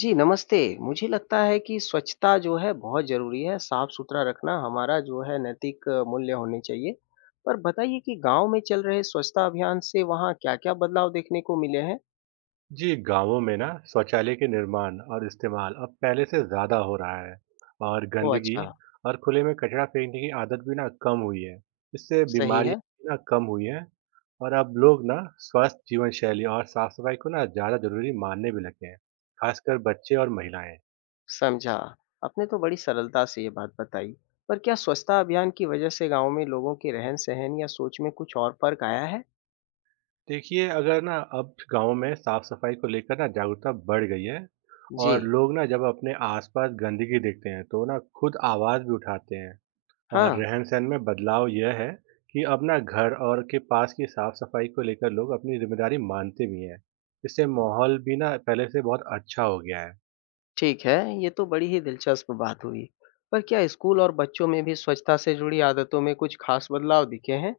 जी, नमस्ते। मुझे लगता है कि स्वच्छता जो है बहुत ज़रूरी है, साफ़-सुथरा रखना हमारा जो है नैतिक मूल्य होने चाहिए। पर बताइए कि गाँव में चल रहे स्वच्छता अभियान से वहाँ क्या-क्या बदलाव देखने को मिले हैं? जी, गाँवों में ना शौचालय के निर्माण और इस्तेमाल अब पहले से ज़्यादा हो रहा है और ओह! गंदगी अच्छा, और खुले में कचरा फेंकने की आदत भी ना कम हुई है। इससे सही है, बीमारियाँ भी ना कम हुई हैं और अब लोग ना स्वस्थ जीवन शैली और साफ सफाई को ना ज़्यादा ज़रूरी मानने भी लगे हैं, खासकर बच्चे और महिलाएं। समझा। आपने तो बड़ी सरलता से ये बात बताई। पर क्या स्वच्छता अभियान की वजह से गाँव में लोगों के रहन-सहन या सोच में कुछ और फ़र्क आया है? देखिए, अगर ना अब गाँव में साफ सफाई को लेकर ना जागरूकता बढ़ गई है जी, और लोग ना जब अपने आसपास गंदगी देखते हैं तो ना खुद आवाज़ भी उठाते हैं। हाँ। और रहन-सहन में बदलाव यह है कि अब ना घर और के पास की साफ-सफाई को लेकर लोग अपनी ज़िम्मेदारी मानते भी हैं। इससे माहौल भी ना पहले से बहुत अच्छा हो गया है। ठीक है, ये तो बड़ी ही दिलचस्प बात हुई। पर क्या स्कूल और बच्चों में भी स्वच्छता से जुड़ी आदतों में कुछ खास बदलाव दिखे हैं?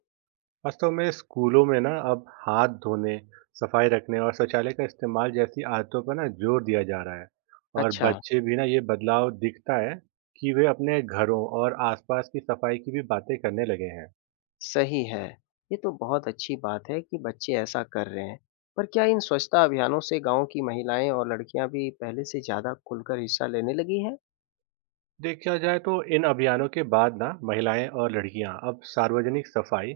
वास्तव में स्कूलों में ना अब हाथ धोने, सफाई रखने और शौचालय का इस्तेमाल जैसी आदतों पर ना जोर दिया जा रहा है। और अच्छा, बच्चे भी ना ये बदलाव दिखता है कि वे अपने घरों और आसपास की सफाई की भी बातें करने लगे हैं। सही है। ये तो बहुत अच्छी बात है कि बच्चे ऐसा कर रहे हैं। पर क्या इन स्वच्छता अभियानों से गाँव की महिलाएं और लड़कियां भी पहले से ज़्यादा खुलकर हिस्सा लेने लगी हैं? देखा जाए तो इन अभियानों के बाद ना महिलाएं और लड़कियां अब सार्वजनिक सफाई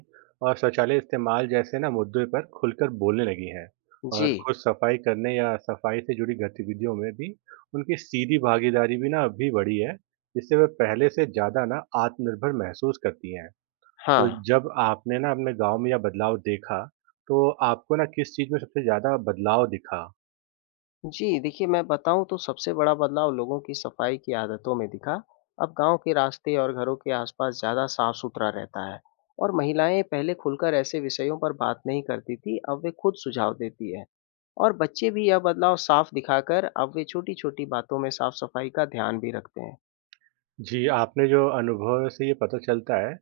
और शौचालय इस्तेमाल जैसे ना मुद्दों पर खुलकर बोलने लगी हैं और जी, खुद सफाई करने या सफाई से जुड़ी गतिविधियों में भी उनकी सीधी भागीदारी भी ना अभी बढ़ी है जिससे वे पहले से ज़्यादा ना आत्मनिर्भर महसूस करती हैं। तो हाँ। जब आपने ना अपने गांव में यह बदलाव देखा तो आपको ना किस चीज़ में सबसे ज़्यादा बदलाव दिखा? जी, देखिए मैं बताऊँ तो सबसे बड़ा बदलाव लोगों की सफाई की आदतों में दिखा। अब गाँव के रास्ते और घरों के आसपास ज़्यादा साफ-सुथरा रहता है और महिलाएं पहले खुलकर ऐसे विषयों पर बात नहीं करती थी, अब वे खुद सुझाव देती हैं। और बच्चे भी यह बदलाव साफ दिखाकर अब वे छोटी-छोटी बातों में साफ-सफाई का ध्यान भी रखते हैं। जी, आपने जो अनुभव से ये पता चलता है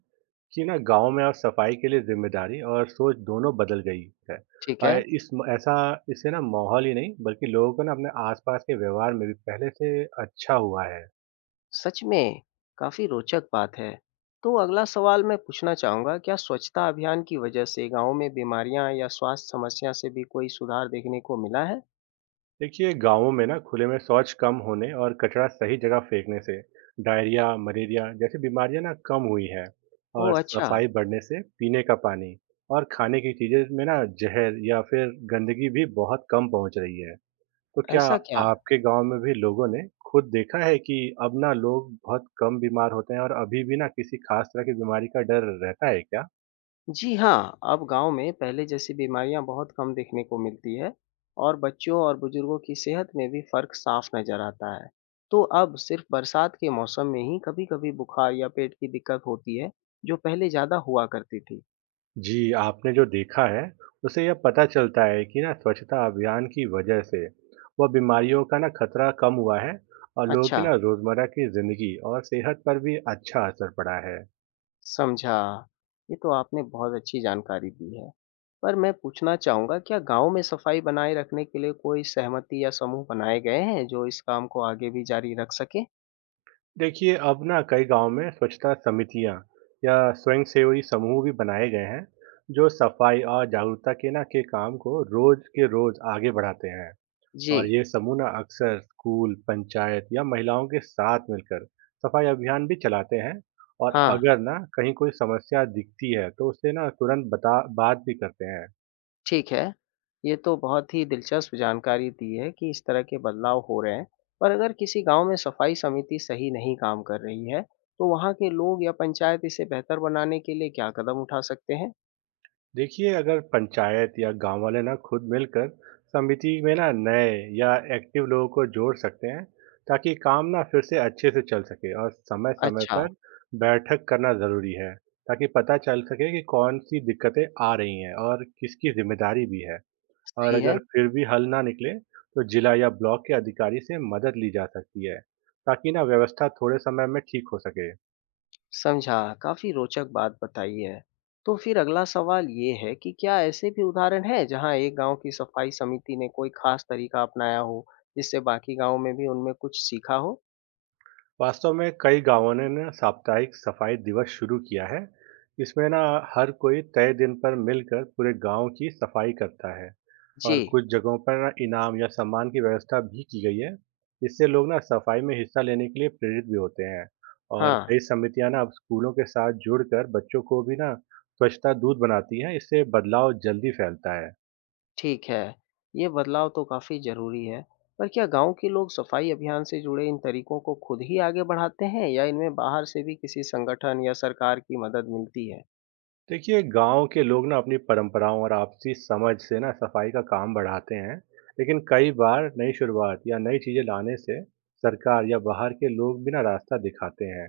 कि ना गांव में अब सफाई के लिए जिम्मेदारी और सोच दोनों बदल गई है। ठीक और है, इस ऐसा इससे ना माहौल ही नहीं बल्कि लोगों को ना अपने आसपास के व्यवहार में भी पहले से अच्छा हुआ है। सच में काफ़ी रोचक बात है। तो अगला सवाल मैं पूछना चाहूँगा, क्या स्वच्छता अभियान की वजह से गाँव में बीमारियाँ या स्वास्थ्य समस्या से भी कोई सुधार देखने को मिला है? देखिए, गांवों में ना खुले में शौच कम होने और कचरा सही जगह फेंकने से डायरिया मलेरिया जैसी बीमारियां ना कम हुई है। और ओह! अच्छा, सफाई बढ़ने से पीने का पानी और खाने की चीजें में ना जहर या फिर गंदगी भी बहुत कम पहुंच रही है। तो क्या ऐसा क्या? आपके गांव में भी लोगों ने खुद देखा है कि अब ना लोग बहुत कम बीमार होते हैं और अभी भी ना किसी खास तरह की बीमारी का डर रहता है क्या? जी हाँ, अब गाँव में पहले जैसी बीमारियाँ बहुत कम देखने को मिलती है और बच्चों और बुजुर्गों की सेहत में भी फ़र्क साफ नज़र आता है। तो अब सिर्फ बरसात के मौसम में ही कभी-कभी बुखार या पेट की दिक्कत होती है, जो पहले ज़्यादा हुआ करती थी। जी, आपने जो देखा है, उससे यह पता चलता है कि ना स्वच्छता अभियान की वजह से वह बीमारियों का ना खतरा कम हुआ है और लोगों की अच्छा, ना रोजमर्रा की जिंदगी और सेहत पर भी अच्छा असर पड़ा है। समझा। ये तो आपने बहुत अच्छी जानकारी दी है। पर मैं पूछना चाहूँगा क्या गाँव में सफाई बनाए रखने के लिए कोई सहमति या समूह बनाए गए हैं, जो इस काम को आगे भी जारी रख सकें? देखिए, अब ना कई गाँव में स्वच्छता समितियाँ या स्वयंसेवी समूह भी बनाए गए हैं, जो सफाई और जागरूकता के ना के काम को रोज़ के रोज़ आगे बढ़ाते हैं। और जी, ये समूह ना अक्सर स्कूल, पंचायत या महिलाओं के साथ मिलकर सफाई अभियान भी चलाते हैं और हाँ। अगर ना कहीं कोई समस्या दिखती है, तो उसे ना तुरंत बता बात भी करते हैं। ठीक है, ये तो बहुत ही दिलचस्प जानकारी दी है कि इस तरह के बदलाव हो रहे हैं। पर अगर किसी गांव में सफाई समिति सही नहीं काम कर रही है, तो वहां के लोग या पंचायत इसे बेहतर बनाने के लिए क्या कदम उठा सकते हैं? देखिए, अगर पंचायत या गांव वाले ना खुद मिलकर समिति में ना नए या एक्टिव लोगों को जोड़ सकते हैं ताकि काम ना फिर से अच्छे से चल सके और समय समय अच्छा, पर बैठक करना ज़रूरी है ताकि पता चल सके कि कौन सी दिक्कतें आ रही हैं और किसकी जिम्मेदारी भी है। और सही अगर है, फिर भी हल ना निकले तो जिला या ब्लॉक के अधिकारी से मदद ली जा सकती है ताकि ना व्यवस्था थोड़े समय में ठीक हो सके। समझा। काफी रोचक बात बताई है। तो फिर अगला सवाल ये है कि क्या ऐसे भी उदाहरण हैं जहां एक गांव की सफाई समिति ने कोई खास तरीका अपनाया हो, जिससे बाकी गांव में भी उनमें कुछ सीखा हो? वास्तव में कई गांवों ने ना साप्ताहिक सफाई दिवस शुरू किया है। इसमें ना हर कोई तय दिन पर मिलकर पूरे गांव की सफाई करता है और जी, कुछ जगहों पर ना इनाम या सम्मान की व्यवस्था भी की गई है। इससे लोग ना सफाई में हिस्सा लेने के लिए प्रेरित भी होते हैं। और हाँ। कई समितियां ना अब स्कूलों के साथ जुड़कर बच्चों को भी ना स्वच्छता दूत बनाती हैं। इससे बदलाव जल्दी फैलता है। ठीक है, ये बदलाव तो काफ़ी ज़रूरी है। पर क्या गाँव के लोग सफाई अभियान से जुड़े इन तरीकों को खुद ही आगे बढ़ाते हैं या इनमें बाहर से भी किसी संगठन या सरकार की मदद मिलती है? देखिए, गांव के लोग ना अपनी परंपराओं और आपसी समझ से ना सफाई का काम बढ़ाते हैं लेकिन कई बार नई शुरुआत या नई चीजें लाने से सरकार या बाहर के लोग भी ना रास्ता दिखाते हैं।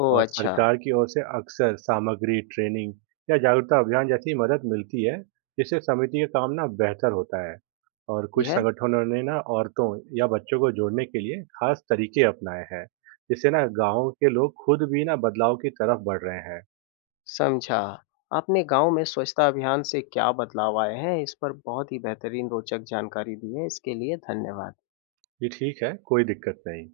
ओह और अच्छा, सरकार की ओर से अक्सर सामग्री ट्रेनिंग या जागरूकता अभियान जैसी मदद मिलती है जिससे समिति का काम ना बेहतर होता है। और ये कुछ है, संगठनों ने ना औरतों या बच्चों को जोड़ने के लिए खास तरीके अपनाए हैं जिससे ना गांव के लोग खुद भी ना बदलाव की तरफ बढ़ रहे हैं। समझा। आपने गाँव में स्वच्छता अभियान से क्या बदलाव आए हैं, इस पर बहुत ही बेहतरीन रोचक जानकारी दी है, इसके लिए धन्यवाद। ये ठीक है, कोई दिक्कत नहीं।